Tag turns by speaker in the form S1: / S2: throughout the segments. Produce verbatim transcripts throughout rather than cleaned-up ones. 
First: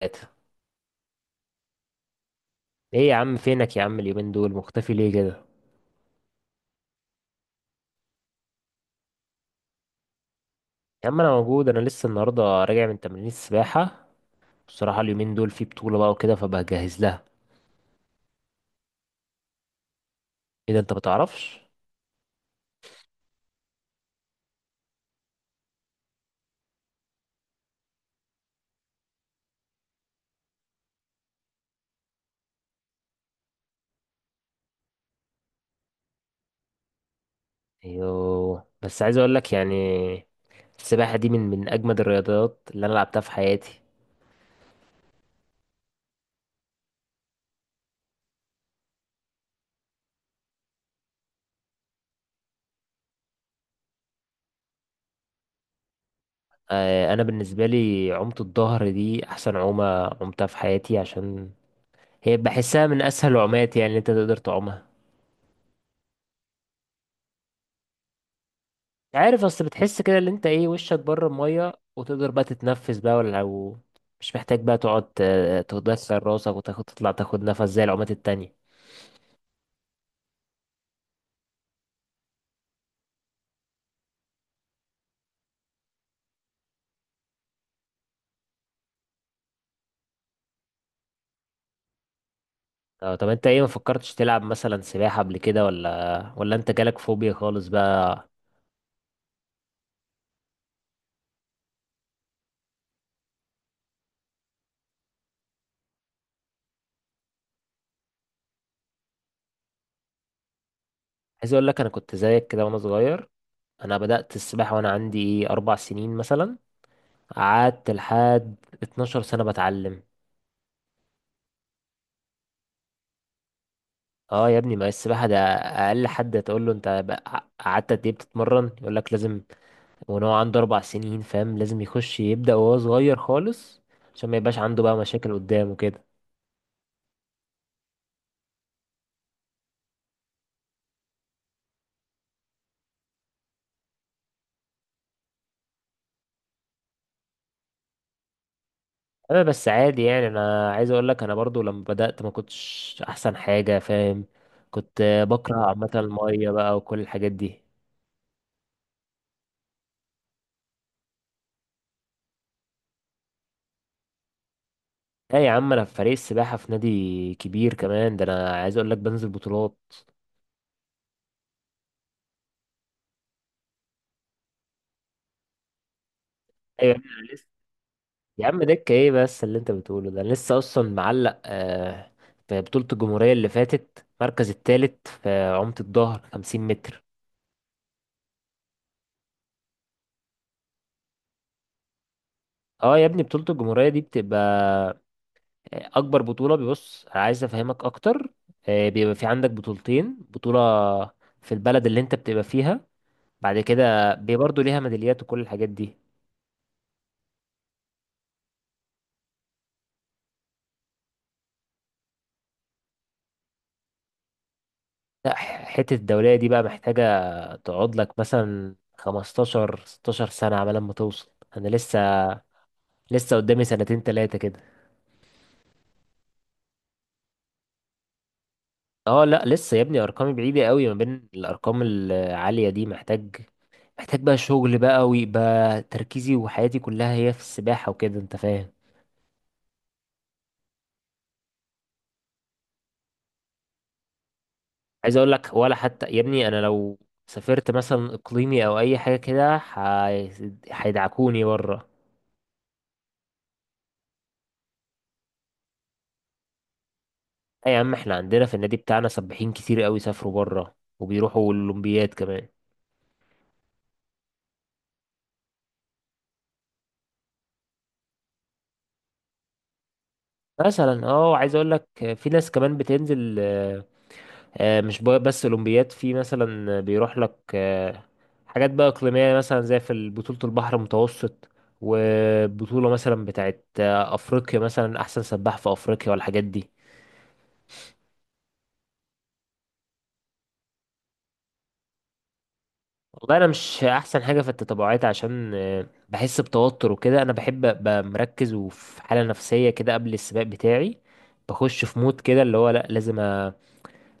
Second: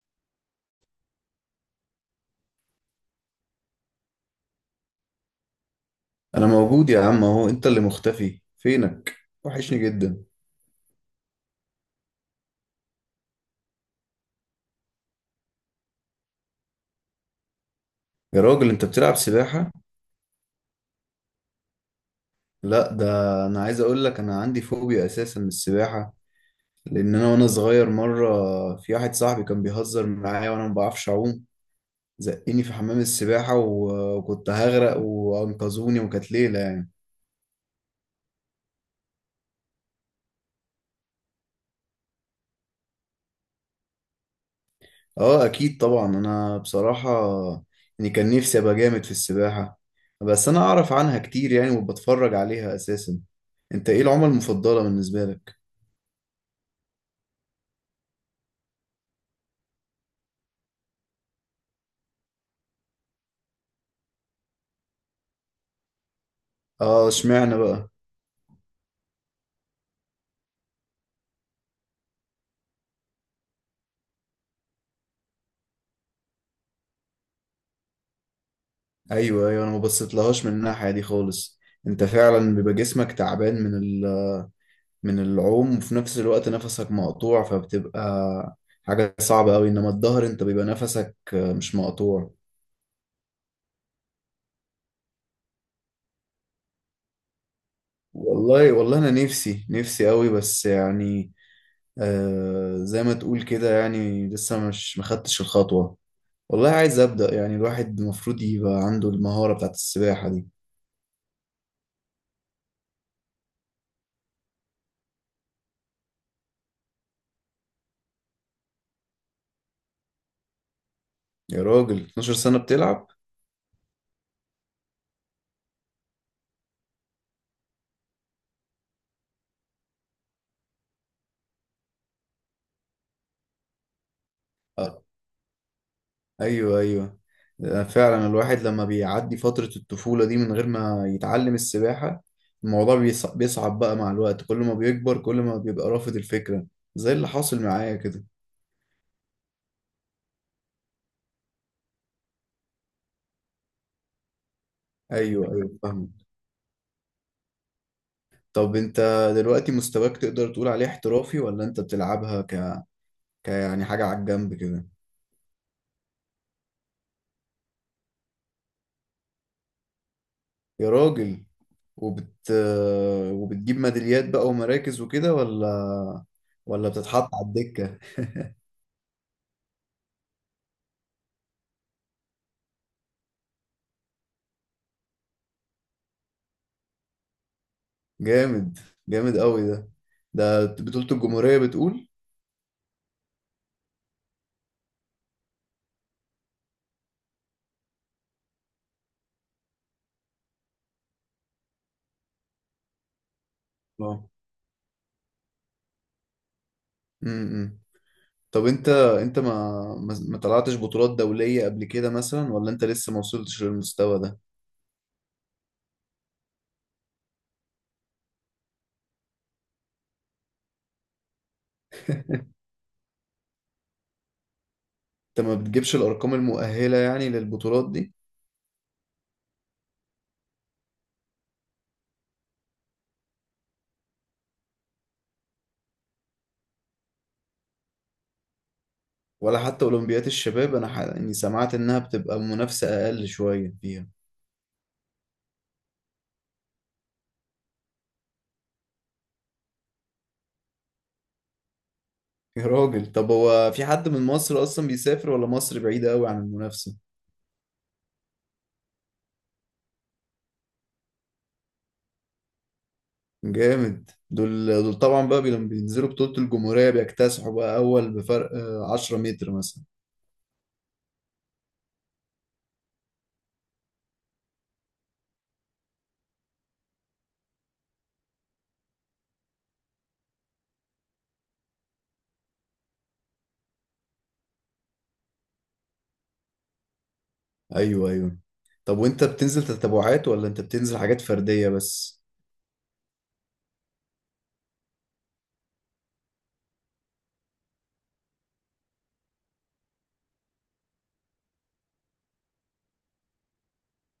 S1: ثلاثة. ايه يا عم، فينك يا عم؟ اليومين دول مختفي ليه كده؟
S2: انا موجود يا عم اهو، انت اللي مختفي فينك. وحشني جدا.
S1: يا عم انا موجود، انا لسه النهارده راجع من تمرين السباحة. بصراحة اليومين دول في بطولة بقى وكده فبجهز لها.
S2: يا راجل انت بتلعب سباحة؟
S1: ايه ده، انت بتعرفش؟
S2: لا ده انا عايز اقول لك، انا عندي فوبيا اساسا من السباحة، لان انا وانا صغير مرة في واحد صاحبي كان بيهزر معايا وانا ما بعرفش اعوم، زقني في حمام السباحة و- وكنت هغرق وانقذوني، وكانت ليلة يعني.
S1: ايوه، بس عايز اقول لك يعني السباحة دي من من اجمد الرياضات اللي انا لعبتها في حياتي.
S2: اه اكيد طبعا، انا بصراحة يعني كان نفسي ابقى جامد في السباحة، بس انا اعرف عنها كتير يعني وبتفرج عليها اساسا. انت ايه العمى المفضلة بالنسبة لك؟
S1: آه، انا بالنسبة لي عومة الظهر دي احسن عومة عمتها في حياتي، عشان هي بحسها من اسهل العومات، يعني اللي انت تقدر تعومها.
S2: اه، اشمعنى بقى؟
S1: عارف، اصل بتحس كده اللي انت ايه وشك بره الميه وتقدر بقى تتنفس بقى، ولا لو مش محتاج بقى تقعد ت- تدخل راسك وتاخد تطلع تاخد نفس زي العومات التانية.
S2: ايوه ايوه، انا ما بصيتلهاش من الناحيه دي خالص. انت فعلا بيبقى جسمك تعبان من ال... من العوم، وفي نفس الوقت نفسك مقطوع، فبتبقى حاجه صعبه قوي. انما الظهر انت بيبقى نفسك آه، مش مقطوع.
S1: اه، طب انت ايه ما فكرتش تلعب مثلا سباحة قبل كده؟ ولا ولا انت جالك فوبيا خالص بقى؟
S2: والله والله انا نفسي نفسي قوي، بس يعني آه زي ما تقول كده، يعني لسه مش مخدتش الخطوه. والله عايز ابدا، يعني الواحد المفروض يبقى عنده المهاره بتاعت السباحه دي.
S1: عايز اقول لك انا كنت زيك كده وانا صغير. انا بدأت السباحة وانا عندي ايه اربع سنين مثلا، قعدت لحد 12 سنة بتعلم.
S2: يا راجل اتناشر سنه بتلعب؟
S1: اه يا ابني، ما السباحة ده اقل حد تقول له انت بقى- قعدت قد ايه بتتمرن يقول لك لازم، وان هو عنده اربع سنين، فاهم؟ لازم يخش يبدأ وهو صغير خالص عشان ما يبقاش عنده بقى مشاكل قدام وكده.
S2: ايوه ايوه. آه، فعلا الواحد لما بيعدي فترة الطفولة دي من غير ما يتعلم السباحة، الموضوع بيص- بيصعب بقى مع الوقت. كل ما بيكبر كل ما بيبقى رافض الفكرة، زي اللي حاصل معايا كده.
S1: انا بس عادي يعني، انا عايز اقول لك انا برضو لما بدأت ما كنتش احسن حاجة، فاهم؟ كنت آه،
S2: ايوه
S1: بكره
S2: ايوه،
S1: عامة
S2: فاهم.
S1: المية بقى وكل الحاجات دي.
S2: طب انت دلوقتي مستواك تقدر تقول عليه احترافي، ولا انت بتلعبها ك... ك يعني حاجة على الجنب كده؟
S1: لا يا عم، انا في فريق السباحة في نادي كبير كمان، ده انا عايز اقول لك بنزل بطولات.
S2: يا راجل، وبت وبتجيب ميداليات بقى ومراكز وكده، ولا ولا
S1: ايوه يا عم
S2: بتتحط
S1: انا لسه،
S2: على الدكة؟
S1: يا عم دكة ايه بس اللي انت بتقوله ده، انا لسه اصلا معلق آه، في بطولة الجمهورية اللي فاتت المركز التالت في عمت الظهر 50 متر.
S2: جامد. جامد قوي ده. ده بطولة الجمهورية بتقول؟
S1: اه يا ابني، بطولة الجمهورية دي بتبقى آه، أكبر بطولة. بيبص، عايز أفهمك أكتر، آه، بيبقى في عندك بطولتين، بطولة في البلد اللي أنت بتبقى فيها، بعد كده
S2: اه.
S1: بي- برضه ليها ميداليات وكل الحاجات دي.
S2: امم. طب انت انت ما ما ما طلعتش بطولات دولية قبل كده مثلا، ولا انت لسه ما وصلتش للمستوى ده؟
S1: لا، ح- حتة الدولية دي بقى محتاجة تقعد لك مثلا خمستاشر 16 سنة على ما توصل. أنا لسه، لسه قدامي سنتين تلاتة كده.
S2: انت ما بتجيبش الارقام المؤهلة يعني للبطولات دي؟
S1: اه، لا لسه يا ابني، أرقامي بعيدة قوي ما بين الأرقام العالية دي. محتاج، محتاج بقى شغل بقى، ويبقى تركيزي وحياتي كلها هي في السباحة وكده، انت فاهم.
S2: ولا حتى اولمبيات الشباب؟ انا ح... يعني سمعت انها بتبقى منافسة اقل شوية فيها.
S1: عايز اقول لك ولا حتى يا ابني، انا لو سافرت مثلا اقليمي او اي حاجة كده هي- هيدعكوني بره.
S2: يا راجل، طب هو في حد من مصر اصلا بيسافر، ولا مصر بعيدة قوي عن المنافسة؟
S1: اي يا عم، احنا عندنا في النادي بتاعنا سباحين كتير قوي سافروا بره وبيروحوا الاولمبياد كمان.
S2: جامد. دول دول طبعا بقى بي- لما بينزلوا بطولة الجمهورية بيكتسحوا بقى، اول بفرق آه، عشرة متر مثلا.
S1: مثلا اه، عايز اقول لك في ناس كمان بتنزل آه، مش بقى- بس اولمبياد، في مثلا بيروح لك آه، حاجات بقى اقليميه، مثلا زي في بطوله البحر المتوسط، وبطوله مثلا بتاعت آه، افريقيا، مثلا احسن سباح في افريقيا والحاجات دي.
S2: ايوه ايوه. طب وانت بتنزل تتابعات، ولا انت بتنزل حاجات فردية بس؟
S1: والله انا مش احسن حاجه في التتابعات، عشان آه، بحس بتوتر وكده. انا بحب ابقى مركز وفي حاله نفسيه كده قبل السباق بتاعي. بخش في مود كده اللي هو لا، لازم أ...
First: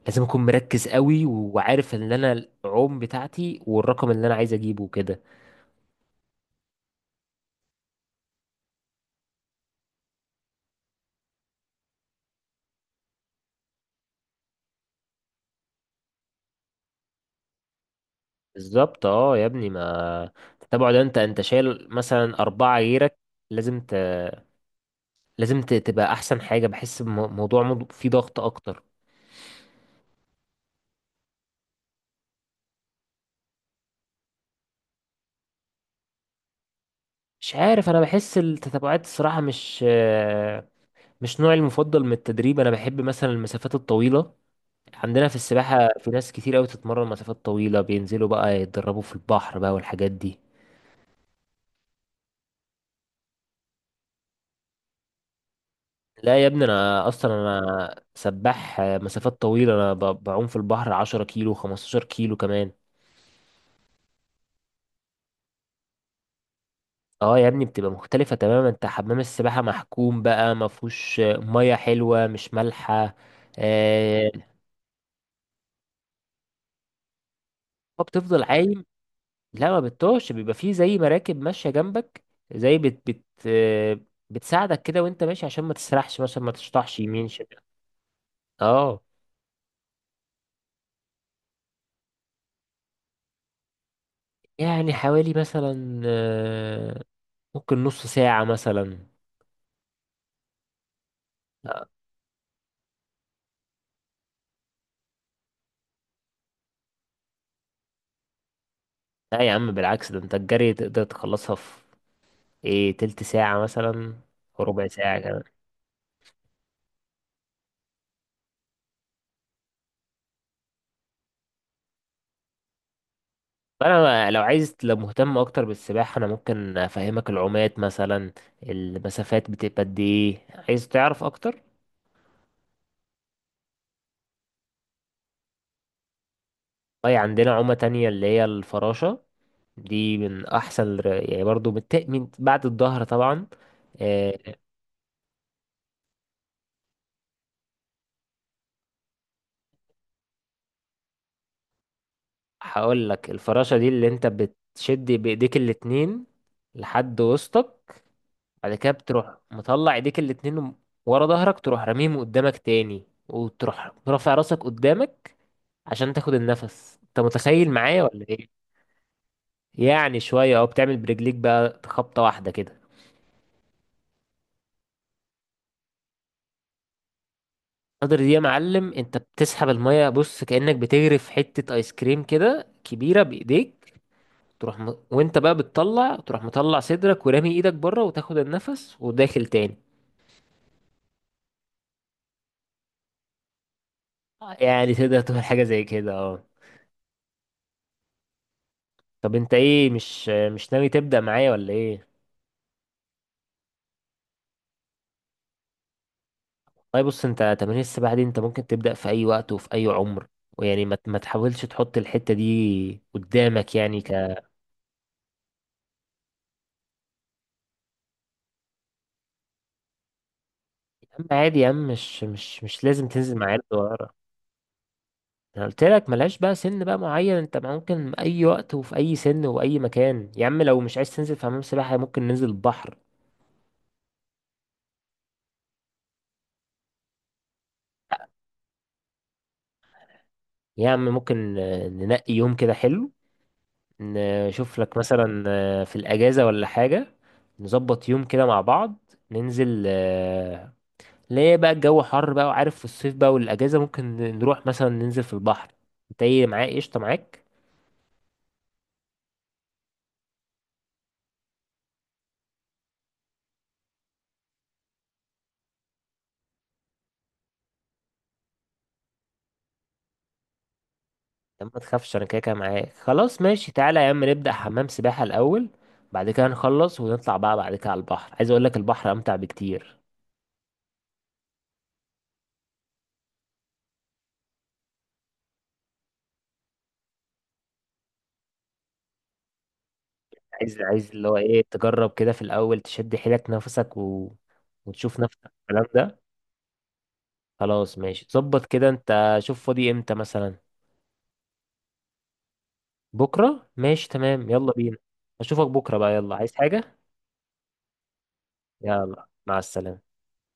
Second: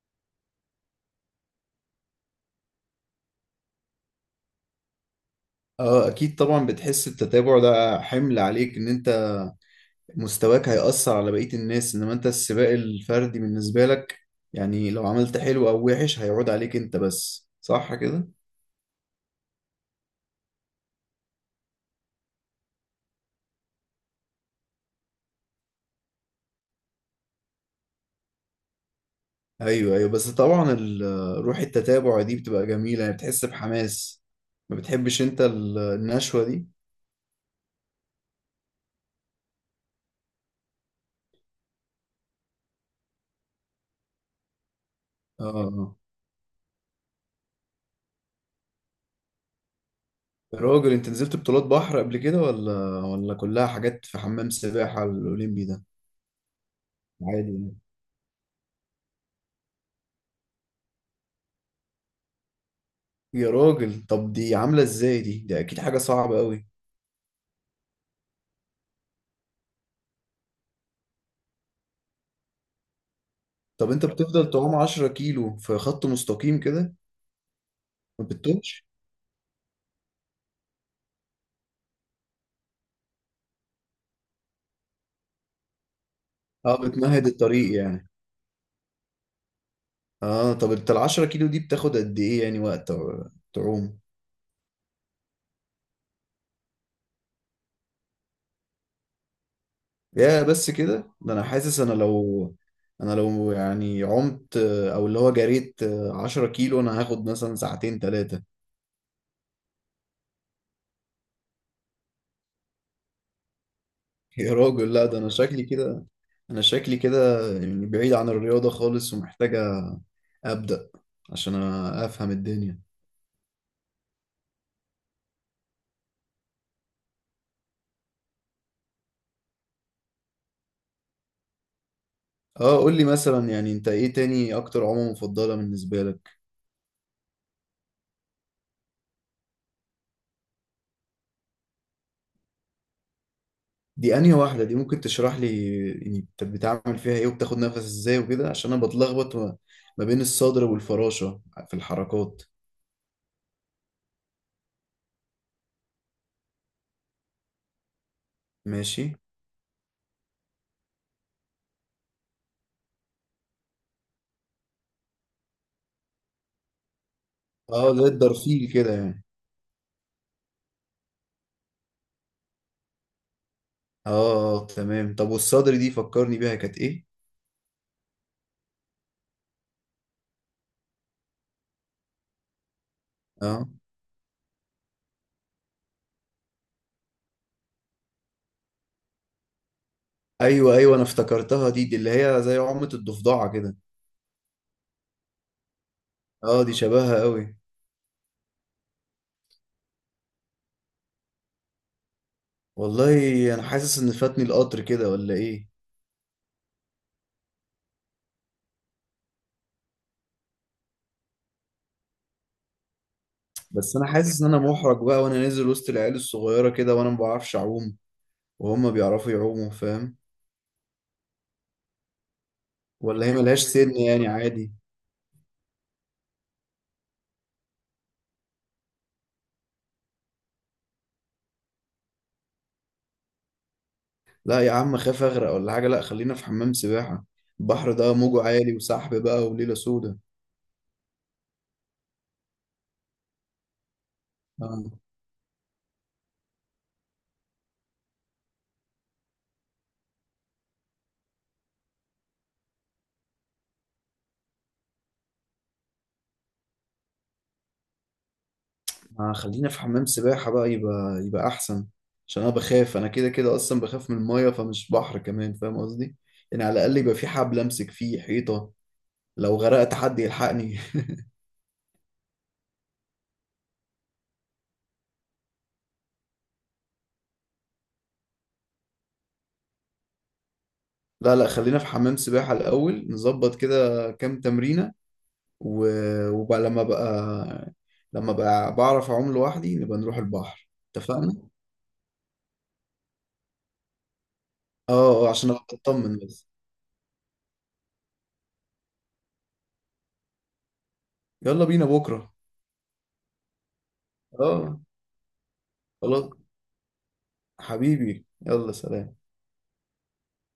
S1: لازم اكون مركز قوي وعارف ان انا العوم بتاعتي والرقم اللي انا عايز اجيبه كده.
S2: اه اكيد طبعا، بتحس التتابع ده حمل عليك، ان انت مستواك هيأثر على بقية الناس. انما انت السباق الفردي بالنسبة لك، يعني لو عملت حلو او وحش هيعود عليك انت بس، صح كده؟
S1: بالظبط اه يا ابني، ما التتابع ده انت انت شايل مثلا اربعة غيرك، لازم ت... لازم ت... تبقى احسن حاجة. بحس بموضوع، مض- فيه ضغط اكتر.
S2: ايوه ايوه، بس طبعا ال- آه، روح التتابع دي بتبقى جميلة، يعني بتحس بحماس. ما بتحبش انت ال- النشوة دي؟
S1: مش عارف، انا بحس التتابعات الصراحة مش آه، مش نوعي المفضل من التدريب. انا بحب مثلا المسافات الطويلة. عندنا في
S2: اه.
S1: السباحة
S2: آه.
S1: في ناس كتير قوي تتمرن مسافات طويلة، بينزلوا بقى يتدربوا في البحر بقى والحاجات دي.
S2: يا راجل، انت نزلت بطولات بحر قبل كده، ولا ولا كلها حاجات في حمام سباحة الأولمبي ده؟
S1: لا يا ابني، انا اصلا
S2: عادي يعني.
S1: انا سباح آه، مسافات طويلة. انا ب- بعوم في البحر 10 كيلو 15 كيلو كمان.
S2: يا راجل، طب دي عاملة ازاي دي؟ ده اكيد حاجة صعبة قوي.
S1: اه يا ابني بتبقى مختلفة تماما. انت حمام السباحة محكوم بقى، ما فيهوش مية حلوة مش مالحة.
S2: طب انت
S1: آه.
S2: بتفضل تعوم عشرة كيلو في خط مستقيم كده؟
S1: هو
S2: ما
S1: بتفضل عايم.
S2: بتتوهش؟
S1: لا ما بتطوش، بيبقى فيه زي مراكب ماشية جنبك، زي بت بت آه، بتساعدك كده وانت ماشي عشان ما تسرحش مثلا، ما
S2: اه،
S1: تشطحش
S2: بتمهد
S1: يمين شمال.
S2: الطريق يعني.
S1: اه،
S2: اه، طب انت ال عشرة كيلو دي بتاخد قد ايه يعني وقت تعوم؟
S1: يعني حوالي مثلا آه، ممكن نص ساعة مثلا.
S2: يا بس كده؟ ده انا حاسس
S1: لا
S2: انا لو، انا لو يعني عمت، او اللي هو جريت عشرة كيلو، انا هاخد مثلا ساعتين ثلاثة.
S1: لا يا عم بالعكس، ده انت الجري تقدر تخلصها في ايه تلت ساعة مثلا
S2: يا
S1: وربع
S2: راجل لا، ده
S1: ساعة
S2: انا
S1: كمان.
S2: شكلي كده، انا شكلي كده يعني بعيد عن الرياضة خالص، ومحتاجة ابدأ عشان افهم الدنيا.
S1: فانا لو عايز، لو مهتم اكتر بالسباحه انا ممكن افهمك العومات، مثلا المسافات بتبقى قد ايه، عايز تعرف اكتر؟
S2: اه قول لي مثلا، يعني انت ايه تاني اكتر عمى مفضلة بالنسبة لك؟
S1: طيب عندنا عومه تانية اللي هي الفراشه. دي من احسن الر- يعني، برضو بت... من بعد الظهر طبعا.
S2: دي انهي
S1: أه،
S2: واحدة دي؟ ممكن تشرح لي يعني انت بتعمل فيها ايه، وبتاخد نفس ازاي وكده؟ عشان انا بتلخبط ما ما بين الصدر والفراشة في الحركات.
S1: هقول لك، الفراشه دي اللي انت بتشد بايديك الاتنين لحد وسطك، بعد كده
S2: ماشي.
S1: بتروح مطلع ايديك الاتنين ورا ظهرك، تروح راميهم قدامك تاني وتروح رافع راسك قدامك عشان تاخد النفس. انت متخيل
S2: اه،
S1: معايا
S2: زي
S1: ولا ايه؟
S2: الدرفيل كده يعني.
S1: يعني شويه اهو، بتعمل برجليك بقى خبطه واحده كده.
S2: اه. آه، تمام. طب والصدر دي فكرني بيها كانت ايه؟
S1: القدر دي يا معلم، انت بتسحب الميه، بص كأنك بتغرف حته ايس كريم كده كبيره
S2: اه.
S1: بايديك، تروح م... وانت بقى بتطلع تروح مطلع صدرك ورامي ايدك بره وتاخد النفس وداخل تاني.
S2: ايوه ايوه، انا افتكرتها دي دي اللي هي زي عمة الضفدعة كده.
S1: يعني تقدر تعمل حاجه زي كده، اه.
S2: اه، دي شبهها قوي.
S1: طب انت ايه، مش مش ناوي تبدأ معايا ولا ايه؟
S2: والله انا حاسس ان فاتني القطر كده، ولا ايه؟
S1: طيب بص، انت تمارين السباحة دي انت ممكن تبدأ في اي وقت وفي اي عمر، ويعني ما ما تحاولش تحط الحتة دي قدامك
S2: بس
S1: يعني
S2: انا
S1: ك يا
S2: حاسس ان انا محرج بقى، وانا نازل وسط العيال الصغيرة كده وانا ما بعرفش اعوم، وهم بيعرفوا يعوموا، فاهم؟
S1: عم. عادي يا عم، مش مش مش لازم
S2: ولا هي
S1: تنزل مع عيال
S2: ملهاش سن
S1: صغيرة.
S2: يعني؟ عادي؟
S1: انا قلت لك ملهاش بقى سن بقى معين، انت ممكن اي وقت وفي اي سن وأي مكان يا عم. لو مش عايز تنزل في حمام سباحة ممكن ننزل البحر.
S2: لا يا عم، خاف اغرق ولا حاجة. لا، خلينا في حمام سباحة. البحر ده موجه عالي وسحب بقى وليلة سودة.
S1: يا عم ممكن آه، ننقي يوم كده حلو، نشوف لك
S2: آه.
S1: مثلا آه، في الأجازة ولا حاجة، نظبط يوم كده مع بعض ننزل. ليه بقى الجو حر بقى وعارف في الصيف بقى والاجازه، ممكن نروح مثلا ننزل في البحر. انت ايه معايا، قشطه معاك؟
S2: ما خلينا في حمام سباحة بقى، يبقى يبقى أحسن، عشان أنا بخاف. أنا كده كده أصلا بخاف من المية، فمش بحر كمان، فاهم قصدي؟ يعني على الأقل يبقى في حبل أمسك فيه، حيطة لو غرقت حد يلحقني.
S1: لا ما تخافش، انا كده كده معاك خلاص ماشي. تعالى يا عم نبدا حمام سباحه الاول، بعد كده نخلص ونطلع بقى بعد كده على البحر. عايز اقول لك البحر امتع بكتير.
S2: لا لا، خلينا في حمام سباحة الأول. نظبط كده كام تمرينة و... وبقى لما بقى لما بقى بعرف أعوم لوحدي، نبقى نروح البحر،
S1: عايز، عايز اللي
S2: اتفقنا؟
S1: هو ايه، تجرب كده في الاول تشد حيلك نفسك و...
S2: اه.
S1: وتشوف
S2: آه، عشان
S1: نفسك
S2: أبقى
S1: الكلام
S2: أطمن
S1: ده.
S2: بس.
S1: خلاص ماشي، ظبط كده، انت شوف فاضي امتى مثلا.
S2: يلا بينا بكرة.
S1: بكره ماشي تمام، يلا
S2: اه.
S1: بينا. اشوفك بكره بقى،
S2: خلاص.
S1: يلا. عايز حاجه؟
S2: حبيبي، يلا سلام.
S1: يلا مع السلامه.